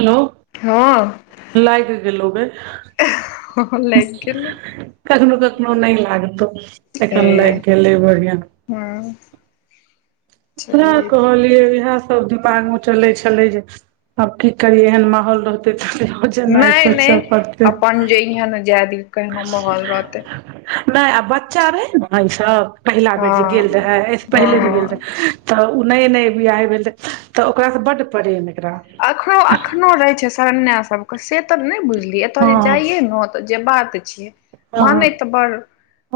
Hello. हँ। लागि गेलहु गे। लागि गेलौ कखनो कखनो नहि लागतो ए एखन लागि गेलै बढ़िआं। हँ। उहाय सहिये छै। कहलियै इएह। सब दिमाग मे चले छलै जे आब की करी एहन माहौल रहत तऽ। [unintelligible] नैय सोचऽ नैया पड़तै अपन जइहे ने जायदी केनो माहौल रहतै। नहि आब बच्चा रहै ने ईसभ पहिला बेर हँ जे गेल रहै एहिऐसँ पहिले जे हँ गेल रहै। तऽ ओ नहि नऽ बियहि भेल तऽ ओकरासँ बड प्रेम एकरा। अखनो अखनो रहे छै शरया सब के से ते नहि बुझलिये एतय हँ जे जाइये नेत। जे बात छियै। हँ मानै तऽ बड़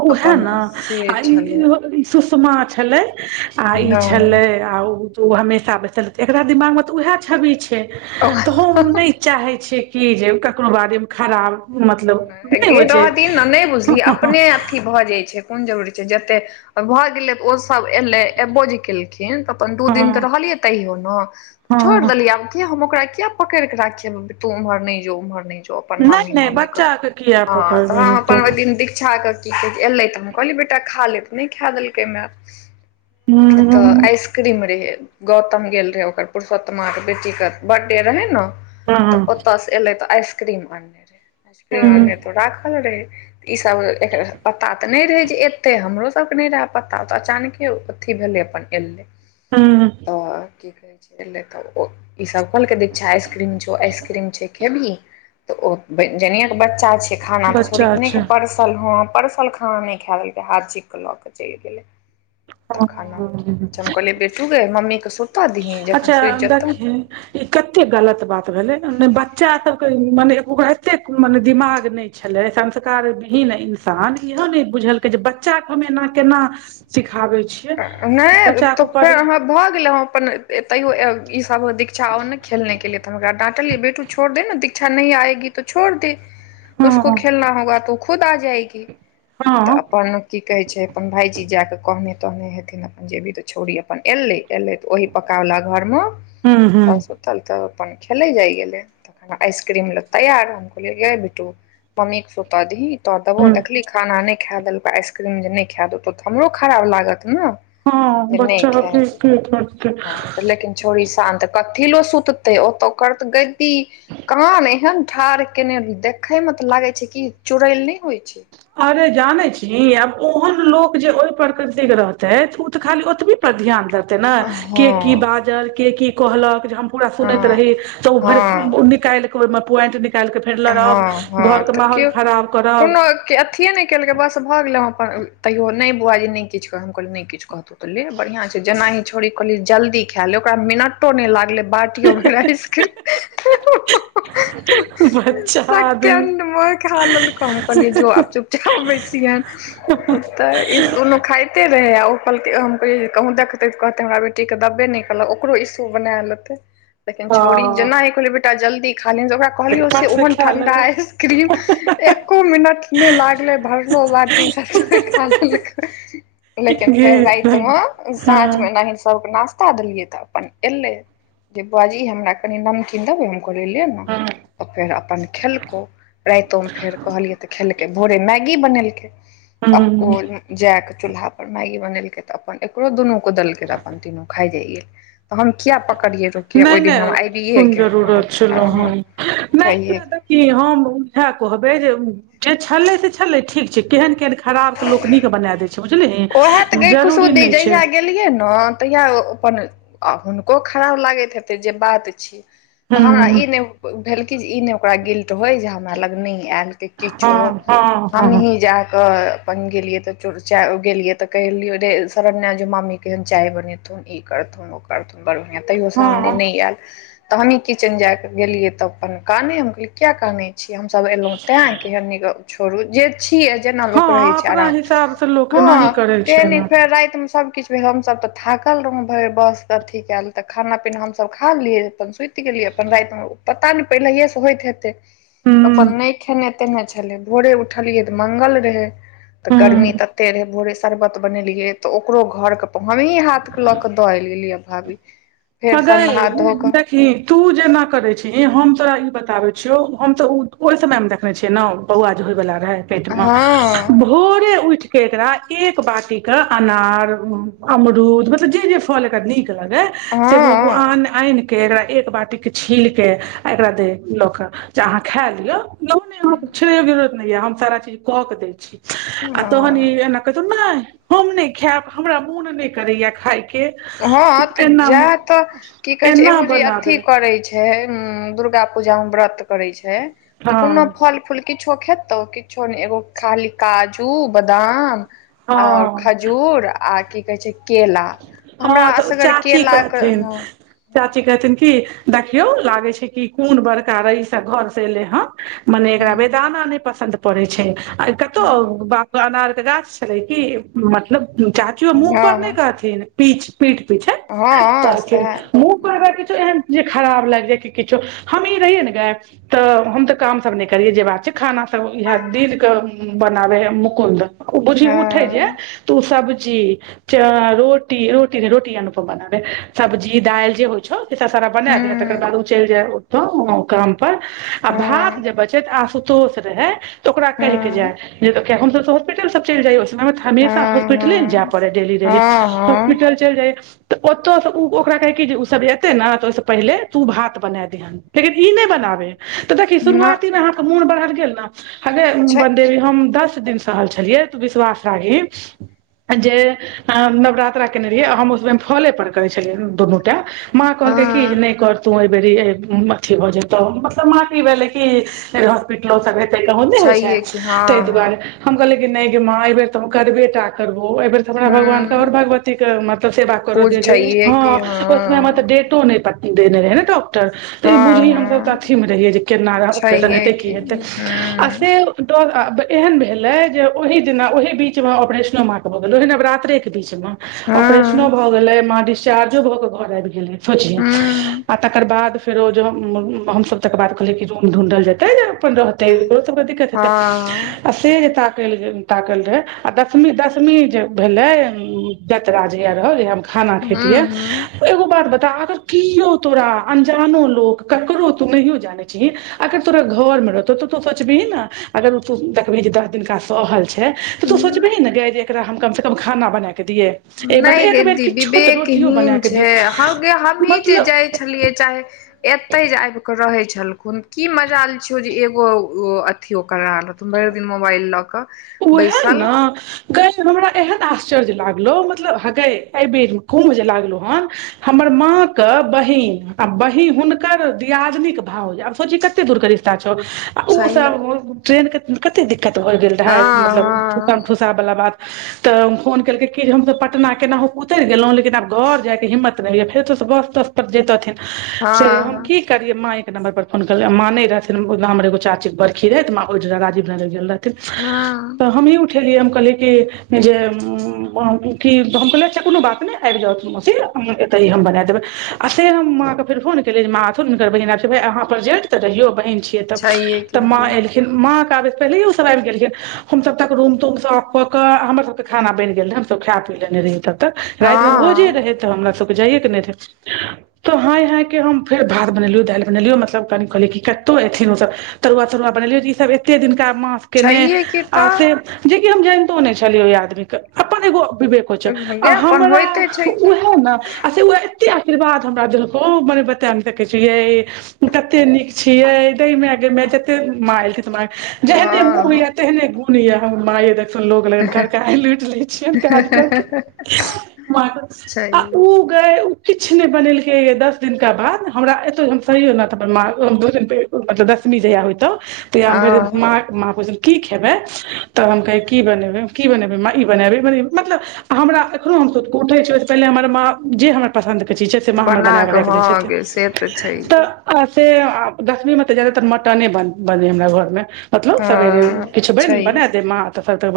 उहैन अपन से छलै इहों तऽ सोच। मा छलै आ ई हँ छलै आ ओ। तऽ ओ हमेशा बैसल रहतै एकरा दिमागमे तऽ ओएह छवि छै। ओह। तऽ हम नहि चाहे छियै किी जे ककरो बारेमे खराब मतलब नहि होइ छै। ई ने नहि बुझलिय अपने अथी भऽ जाइ छै कोन जरूरी छै जते भऽ गेलै ओस कि। सभ एयलै एबो जे केलखिन तऽ अपन दू दिन तऽ हँ रहलियै तैयो ने। छोड़ि हँ देलियै आब कि हम ओकरा किया पकड़िक राखिये तू उम्हर नहि जो उम्हर नहि जो अपन नहि मामी नहि मामी। हँ बच्चाके किया तऽ पकड़बै तो अपन ओहि दिन दीक्षा के। की कहै छै एयलै तऽ हम कहलियै बेटा खा ले तऽ नहि खाए देलकै मैए। हू एतऽ आइसक्रीम रहै। गौतम गेल रहै ओकर पुरुषोत्त्माके बेटीके बर्थडे रहै ने। तऽ हँ ओतयसँ एले तऽ आइसक्रीम आनने रहे आइसक्रीम हँ आनने तो राखल रहे। ई सब एक पता तऽ नहि रहे जे एते हमरो सबके नहि रहए पता तऽ अचानके। अथी भेलै अपन एलै। हू तऽ कि तऽ ई सब कोहलके दीक्षा आसक्रीम छो आइसक्रीम छै खेबही। तऽ ओ जन के बच्चा छिय खाना त छोड़ बच्चा केने छै के परस। ह परसल खाना नै खा देलकै हाथ छीक ला कऽ चैल गेले। [unintelligible] हँ हम कहलिय बेटू गे मम्मीे सुत दही अच्छा जखन सुति जेतौ। देखही ई कते गलत बात भेले न बच्चा सब के मने ओकरा एते मने दिमाग नै। छलै संस्कार भीन इन्सान इहो नै बुझलकै जे बच्चा कऽ हम एना केना सिख। खाबै छी। नै तऽ फेर अहाँ। भऽ गेल अपन तैयो ई सब दीक्षा आ ने खेलने [unintelligible] तऽ हम ऐकरा डाटलियै बेटू छोड़ [unintelligible] हँ [unintelligible] हँ तऽ हूँ अपन की कहे छैय अपन भाईजी जाक कहने तहने हेथिन अपन जेबी तऽ छोड़ी अपन एलै एले ओही पकावला घोर म सब हूँ सुतल तऽ अपन खेलै जाइ गेलै। तखन आइसक्रीम लऽ तैयार हम कहलिए गैय बेटू मम्मी केँ सुते दहि तो देबौ हूँ देखली खाना नै खा देलक आइसक्रीम जे नै खा देतौ तऽ हमरो खराब लागत न हँ जे नै बच्चा के खैत के करतै [inaudible] ह तऽ लेकिन छोड़ी शान्त कथिलो सुततै ओ तऽ कर तऽ गदी कान एहन ठाढ़ केने देखे में तऽ लागे छैय कि चुड़ैल नै होइ छैय। अरे जाने छीय आब ओहन लोक जे ओहि प्रकृति केँ रहते तऽ उ तऽ खाली ओतबी पर ध्यान दे तै ना केँ की हँ बाजल केँ की कहलक जे हम पूरा सुनैत हँ रही तऽ ओ भरि हँ न काइल के ओहिमे पोइंट निकाल के फेर लड़ब हँ घर के माहौल खराब करब केँ अथि नै केलकै बस भऽ गेलै अपन तैयो नै बौआ यौ नै किछ कह हम कहलियै नै किछ कहतौ तऽ ले बढ़ियां छै जेना ही छोड़ी कहली जल्दी खाय ले ओकरा मिनटो नै लागले बाटियो भैर आइसक्रीम [unintelligible] बच्चा आदमी सेकेंड में खैय ललकौ हम कहलिए जो आप चुपचाप बैसिहियन त ई दुनू खाइते रहे आ ओल कहूँ देखते त कहते हमरा बे टी कऽ दबै नै केलक ओकरो ईसु बना लेते लेकिन छोड़ी हँ जेना हे कहलैय बेटा जल्दी खा लिहयन ओकरा तऽ कहलियो से फट ओहन खा ठंडा लेलक आइसक्रीम एको मिनट नै लागले भरलो बाटी सब खा [unintelligible] लेकिन फेर राइत में साँझ में हँ एनाही सब केँ नास्ता ता देलियै तऽ अपन एलै जे बुआजी हमरा कनि नमकीन देबै हम कहलियै ले नै [unintelligible] फेर अपन खेलकौ राइतों फेर कहलियै तऽ खेलकै भोरे मैगी बनेलकै हँ ओइ म जै कऽ चूल्हा पर मैगी बनेलकै तऽ अपन एकरो दुनू को दलकै तऽ अपन तीनू खाइ जाइ गेल तऽ हम किए पकड़ियै रोकियै नहि ओइ दिन हम नहि आबिये कोन गेलौं जरूरत आ हम [inaudible] छै हे की कि हम उहै कहबै जे जे छलै से छलै ठीक छैय केहन केहन खराब कऽ लोक नीक बना देत ओहै तऽ गई खुशबु दीदी जहिया गेलियै न तहिया अपन हुनको खराब लागैत हेतै जे बात छिय। तऽ हमरा हूँ ई नै भेल कि जे ई नै ओकरा गिल्ट होय जे हमरा लग नै ऐल किछो हँ हँ हम हँ ही जाक अपन गेलियै तऽ चो चाय गेलियै तऽ कहलि रे शरण्या जे मामी केँ चाय बनेथुन ई करथुन ओ करथुन बड़ढ़आँ तैयो सामने हँ नै ऐल तऽ हमही किचेन जायके गेलियै तब अपन काने हम किया कहने छीय हम सब एलो तें केँ छोरु जे छीय जना लोक हँ रहैय छैय अपना अराम हिसाबसँ लोक एनाही हं करै छै ते ने फेर राइत मे सब किछ फेर हमसभ तऽ थाकल रहौ भरि बस अथी कयल तऽ खाना पीना हमसभ खा लेलियै अपन सुति गेलियै अपन राति मे पता नहि पहिलये स होइत हेतै हूँ अपन नहि खेने तेने छलै भोरे उठलियै तऽ मंगल रहै तऽ गर्मी हूँ तऽ भोरे शरबत बनेलियै ते ओकरो घर के हमी हाथ के ल क द एलिय लिय भाभी फेर सभ हगाय नहा धो कऽ द कि तू जेना करै छीह हम तोरा ई बताबै छियौ हम तऽ ओहि समयमे देखने छियै नहि बौआजे होयवालला रहै पेट मे हँ भोरे उठि के एकरा एक बाटी के अनार अमरूद मतलब जे जे फल एकरा निक लगै हँ अआनि आइन एकरा एक बाटी के छील के आ एकरा दे ल के जे अहाँ खाय लियअ नहि छड़ै के जरूरत नहि य हम सारा चीज क के दै छीय आ तहन ई हँ एना हम नहि खायब हमरा मोन नहि करैया खाय कऽ हँ तऽ जायत तऽ की कहै छै एना एगो जे अथी बनाबे करै छै दुर्गा पूजा मऽ व्रत करै छै तऽ कोनो हँ फल फूल किछो खेतौ किछो नहि एगो खाली काजू बदाम आओर हँ खजूर आ की कहैत छैय केला हमरा हँ तऽ असगर चाची केलाके कहथिन हँ चाची कहथिन कि देखियौ लागै छै कि कोन बड़का रइसँक घर सऽ एलै हेँ मने एकरा वेदाना नहि पसन्द पड़े छैय आ कतहु बाप अनार के गाछ छले की मतलब चाची मुह पर नहि हँ कहथिन पिच पीठ पिछे हँ हँ कहथीन सएह मुॅंह तं किछु एहन जे खराब लाग जाय छैय किछो हम ई रहियै नऽ गैय तऽ हम तऽ काम सब नहि करियै जे बात छैय खाना सब इहे दिन के बनाबे मुकुद ओ बुझी उठे जे हँ तऽ उ सब्जी च रोट रोटी रोटी अनुभव बनाबै सब्जी दाल जे होइ छौऽ एत सारा बना दे तकर हूँ बाद ओ चलि जाय ओत काम पर आ भात हँ जे बचैत आसू तोस रहे तऽ ओकरा कहि के हँ जाय जे हम सब हॉस्पिटल सब चलि जाइय हँ हमेशा हॉस्पिटले न जाय पड़ै डेली हँ डेली हँ हँ हॉस्पिटल चलि जाइय तऽ ओतस उ ओकरा कहै कि उसब एते नऽ त ओहिस पहिले तू भात बना दिहन ई नहि बताबै तऽ देखी न शुरुआती मे अहाँके मोन बढ़ल गेल नऽ हगै छै वनदेवी हम दस दिन सऽ सोहल छलिय तऽ विश्वास राघी जे नवरात्र केने रहियै हम ओ समय फले पर करै छलियै दुनू टाइम माॅं कहलकै कि हँ नहि कर तू एहि बेर अथी भऽ जेतौ मतलब माॅं कऽ ई भेलै कि लो से तैय होदे होइ छैय छैहे कि तहि हँ हँ दुआरे हम कहलिये कि नहिे गे माँ ऐबेर तऽ करबेटा करबो एहि बेर तऽ हमरा भगवान तऽ गखडऔर हूँ भगवती मतलब सेवा करऽ पूज दे जे छैहे हँ कि ओहि समय मऽ तऽ हँ डेटो नहि देने रहै नऽ डाॅक तऽ ई बुझी हँ हम सब तऽ हँ अथी मे रहियै जे केना ऑपरेशन छैहे हेतै की कि हेतै हूँ आ हँ से डर एहन भेले जे ओहि दिना ओहि बीच मे ऑपरेशनो माॅं के भऽ गेलै ओही नवरात्रे के बीच मऽ ऑपरेशनो भऽ गेलै मां डिस्चार्जो भऽ कऽ घर आबि गेलै सोचही हूँ आ तकर बाद फेरो जऽ हमसब तकर बाद कहलियै कि रूम ढूँढ़ल जेतै जऽ अपन रहतै तऽ ओकरो सब कऽ दिक्कत हेतै हँ आ से जे ताकैल गे ताकल रहै आ दसमी दसमी जे भेलै जतरा जहिया रहल जहिया हम खाना हूँ खैतियै हूँ एगो बात बता अगर कियौ तोरा अन्जानो लोक ककरो तू नहियो जानै छिही अगर तोरा घर मऽ रहतौ तऽ तू सोचबही नऽ अगर तू देखबही जे दस दिनका सहल छैय छैय तऽ तू सोचबही ने गैय जे एकरा हम कमसँ कम खाना बनाए कऽ दियै ए नै मतलब गे एक बेर दीदी किछो तऽ रोटियो वेकहीन बनाके दी छैय हगे हमहीं जे मतलब जाइ छलियै चाहे एतै जे आयब रहे छलखुन की मजाल छियौ जे एगो अथी ओ करा लथुन भैर दिन मे मोबइल लऽ कऽ ओहे बैसल नऽ गै हमरा एहन आश्चर्य लागलो मतलब हगै एहि बेर कुम्भ जे लागलो हन हमर माँ कऽ बहिन आ बहिन हुनकर दियाजिनीक भाउज आब सोची कते कते दूर के रिश्ता छौआ ओ छै सब ट्रेन के कते दिक्कत भए गेल [unintelligible] हँ मतलब ठुसम हँ ठुसा बला बात तऽ फोन केलकै कि जे हमसभ पटना केनाहु के उतैर गेलहुँ लेकिन आब घर जायके हिम्मत नै होइया फेर ओतयसँ बस तस जेतथिन से हँ हम हँ की कि करियै माँए के नम्बर पर फाॅन केल माँ नै रहथिन हमर एगो चाची कऽ बड़खी रहै तऽ माॅं ओहि जगह राजीवनगर गेल रहथिन हँ तऽ हमही उठेलियै हम कहलियै कि -जे कि हम कहलियै - अच्छा कुनू बात नै आयब जाउथ मोसी हम एते ई हम बना देबै आ से हम माँ के। फेर फोन केलियै जे माँ आथुन जे हिनकर बहिन एल छै जे अहाँ पर जेठ तऽ रहियो बहिन छियै तब छैहे कि तऽ माँ हँ एलखिन माँ तआबे तऽ पहिलेओ सब आइब गेलखिन हम सभटा के रूम तूम साफ। कऽ क हमर सब के खाना बैनगेल रहे हम सब खायए पी लेने रही तक तऽ राएत मे भोजे हँ रहै तऽ हमरा सबके जाइए के नहि रहै तऽ हाय हायके हम फेर भात बनेलियौ दाइलि बनेलियो मतलब कनि कहलियै कि कतहु ऐथिन ओसभ तरुआ तरुआ बनेलियै ईसभ एते दिनका मास केने छैहे कि आ तऽ से जेकि हम जैनतो नै छलियै ओहि आदमी के अपन एगो विवेक होय छै आ विज्ञापन हमरा होइते छै कि उहे न आ से उ एते आशीर्वाद हमरा देल को मने बता नै सकै छी यै कते नीक छी मैं दे मेए मेए जते माँ एलखिन त माॉं जेहने मुह हँ या तेहने गुण या हमर माये। जका सुनलो गेलए खेरका ऐलई लुइट ले छियैन काज कर के माँ छैहिये गै उ किछ नैए बनेलकै गे। दस दिनका बाद हमरा एतो हम सरिर नाथ अपन मार्ग़ दू दिन पे मतलब दशमी जहिया होयतौ तहिया फेर हँ माॅं कऽ माँ बजल की खेबै तऽ हम कहै की बनेएबे की बनेबै माँ ई बनेएब ई बनेएब मतलब हमरा एखनो हम सुत कऽ उठै छी पहिले हमर माँ जे हमर पसन्द के चीज छै से माँ हमर बना बनााकऽ कऽ रैख दै हँ छथिन गे से तऽ तऽ छैहे आ से आ दश्मी मे तऽ जादातर मटने बनै हमरा घर मे मतलब सबेरे मे हँ किछ बैन छैहे बना दै माँ अत सभके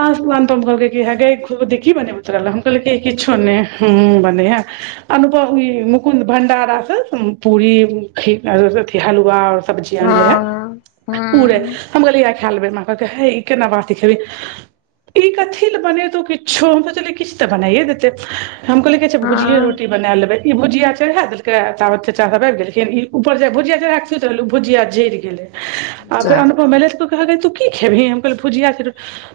आसापन तो कहल कि हेगे खुद कि बनेैबो तोरा लए हम कहलए कि किछो नै हू बनेै है अनुपम ई मुकुन्द भंडारा स पूरी खि अथि हलुवा सब्जी आनने रेह हँ उरहे हँ हम कहलय खेलेबै मा कहलके हे ई केना बाटी खेबी ई कथी ल बनेतो किछो हम सोचले किछ तऽ बनाइऐ देते हम कहले भुजिये रोटी हँ रोटी बना लेबई इ भुजिया चढ़ा देलके तबत चचा सब आइब गेलखिन ई ऊपर जेय भुजिया चढ़ा सुइत रहले उ भुजिया जैर गेलै आ जा फेर अनुपम एलै हगै तु की खेबही हम कहलियै भुजिया छै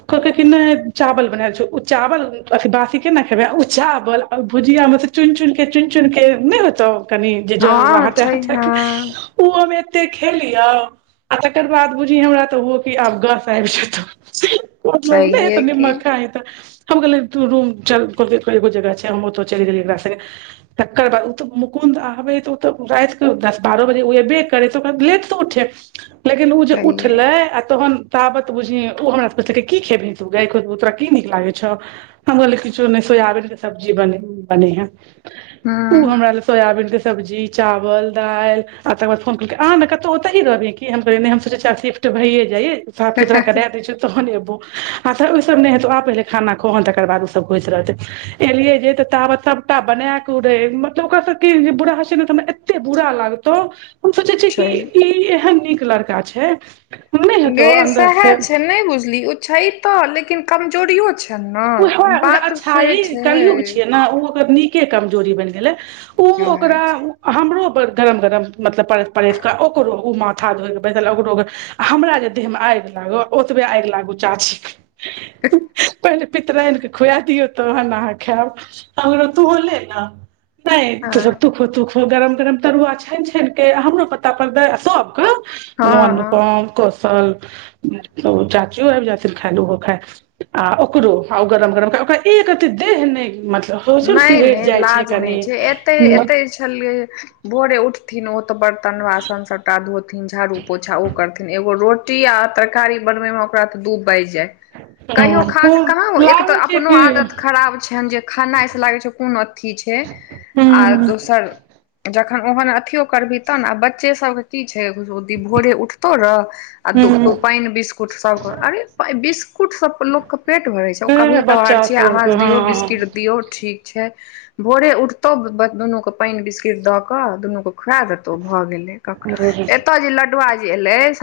कहलके कि नई चावल बनाल छओ चावल अथि बासी केना खेबै ओ चावल आ भुजिया मे स चुइन - चुइन केँ चुइन चुइन केँ नइ होतौ कनि जे जरल बला हँ हटा छै हटा केँ हँ उ हम एते खेलियो आ तकर बाद बुझी हमरा तऽ हुओ कि आब गस आइब जेतौ मतलब नय छैहे हेतै कि निमक खाही तऽ हम कहलियै तू रूम चल कहलकेँ एगो जगह छै हम ओतो चैल गेलियै एकरा सगे तकर बाद उ तऽ मुकुन्द आबै तऽ ओ तऽ रात कऽ दस बारह बजे ओ एबे करै तऽ ओ कनी लेट सऽ उठे लेकिन ऊ जे छैहे उठलै आ तहन। ताबत बुझही उ हमरा सँ पुछलकै कि खेबहि गे खुसबु तोरा की नीक लागे छौ हम कहलिए किछो नय सोयाबीन केँ सब्जी बने- बनेहिए उ हँ हमरा लऽ सोयाबीन कऽ सब्जी चावल दाइल आ तकर बाद फोन केलकै आ नऽ कतौ ओतेहि रहबिही की हम कहलिए नई हम सोचै छियै आब सिफ्ट भये जाए साफ सुथरा करै दैय छियो तऽ तहन एबो आ तऽ उ सब नय हेतौ आ पहिले खाना खो हन तकर बाद ओ सब होइत रहतै एलियै जे ते ताबत सबटा बनै कऽ उ रहै मतलब ओकर सब केँ जे बुरा हो छै ने तऽ हमरा एते बुरा लाग तऽ हम सोचै छियै कि छै ई एहन नीक लड़का छै नहि हेतौ गए अन्दर सैहै से छै नय बुझली ओ छै तऽ लेकिन कमजोरियो छै ने उहै उहै बात अच्छाई से कलियुग छै छियै नऽ उ ओकरा नीक केँ कमजोरी बैन गेलै उ वएह ओकरा छै हमरो बद गरम गरम मतलब परैस परैस कऽ ओकरो उ माथा धोए कऽ बैसल ओकरो आ हमरा जे देहमे आइग लागो ओतबै आइग लागो चाची कऽ पहिले रहिन कऽ खुआ दियौ तहन अहाँ खैब हमरो तूहू ले नऽ नई तु छोर हँ तू खो - तू खो गरम गरम तरुआ छैन छैन कऽ हमरो पता पड़ दे आ सब कऽ मोन हँ हँ नुपम कौशल मतलब ओ चाचीयो आइब जाथिन खाइ आ उहो खाय आ ओकरो आ ओ गरम गरम ओकरा एक रति देह नय मतलब होइ छै ने नय सिहरि नय जाइ छै लाज कनि नैय छै एतेय एतेय छलै भोरे उठथिन ओ तऽ बर्तन बासन सबटा धोथिन झाड़ू पोछा ओ करथिन एगो रो टिया आ तरकारी बनबै मे ओकरा तऽ दु बाइज जाय कहियो खा कऽ खूब कहाँ ओ एक तऽ लागै छै अपनो कि आदत खराब छैन जे खे नाय सँ लागै छै कोन अथी छै आ हूँ दोसर जखन ओहन अथियो करबही तऽ नऽ आ बच्चे सभ कऽ की छै भोरे उठतौ न आ दु हूँ पाईन बिस्कुट सब कऽ अरे बिस्कुट सब कऽ लोक कऽ पेट भरे छै ओ कभी कभार बच्चा छियै अहा सबके दियौ बिस्किट हँ दियौ ठीक छै भोरे उठतौ बस दुनू कऽ पानि बिस्कुटे दऽ कऽ दुनू कऽ खुआ द तो भऽ गेल एतअ जे लडुआ जे एलै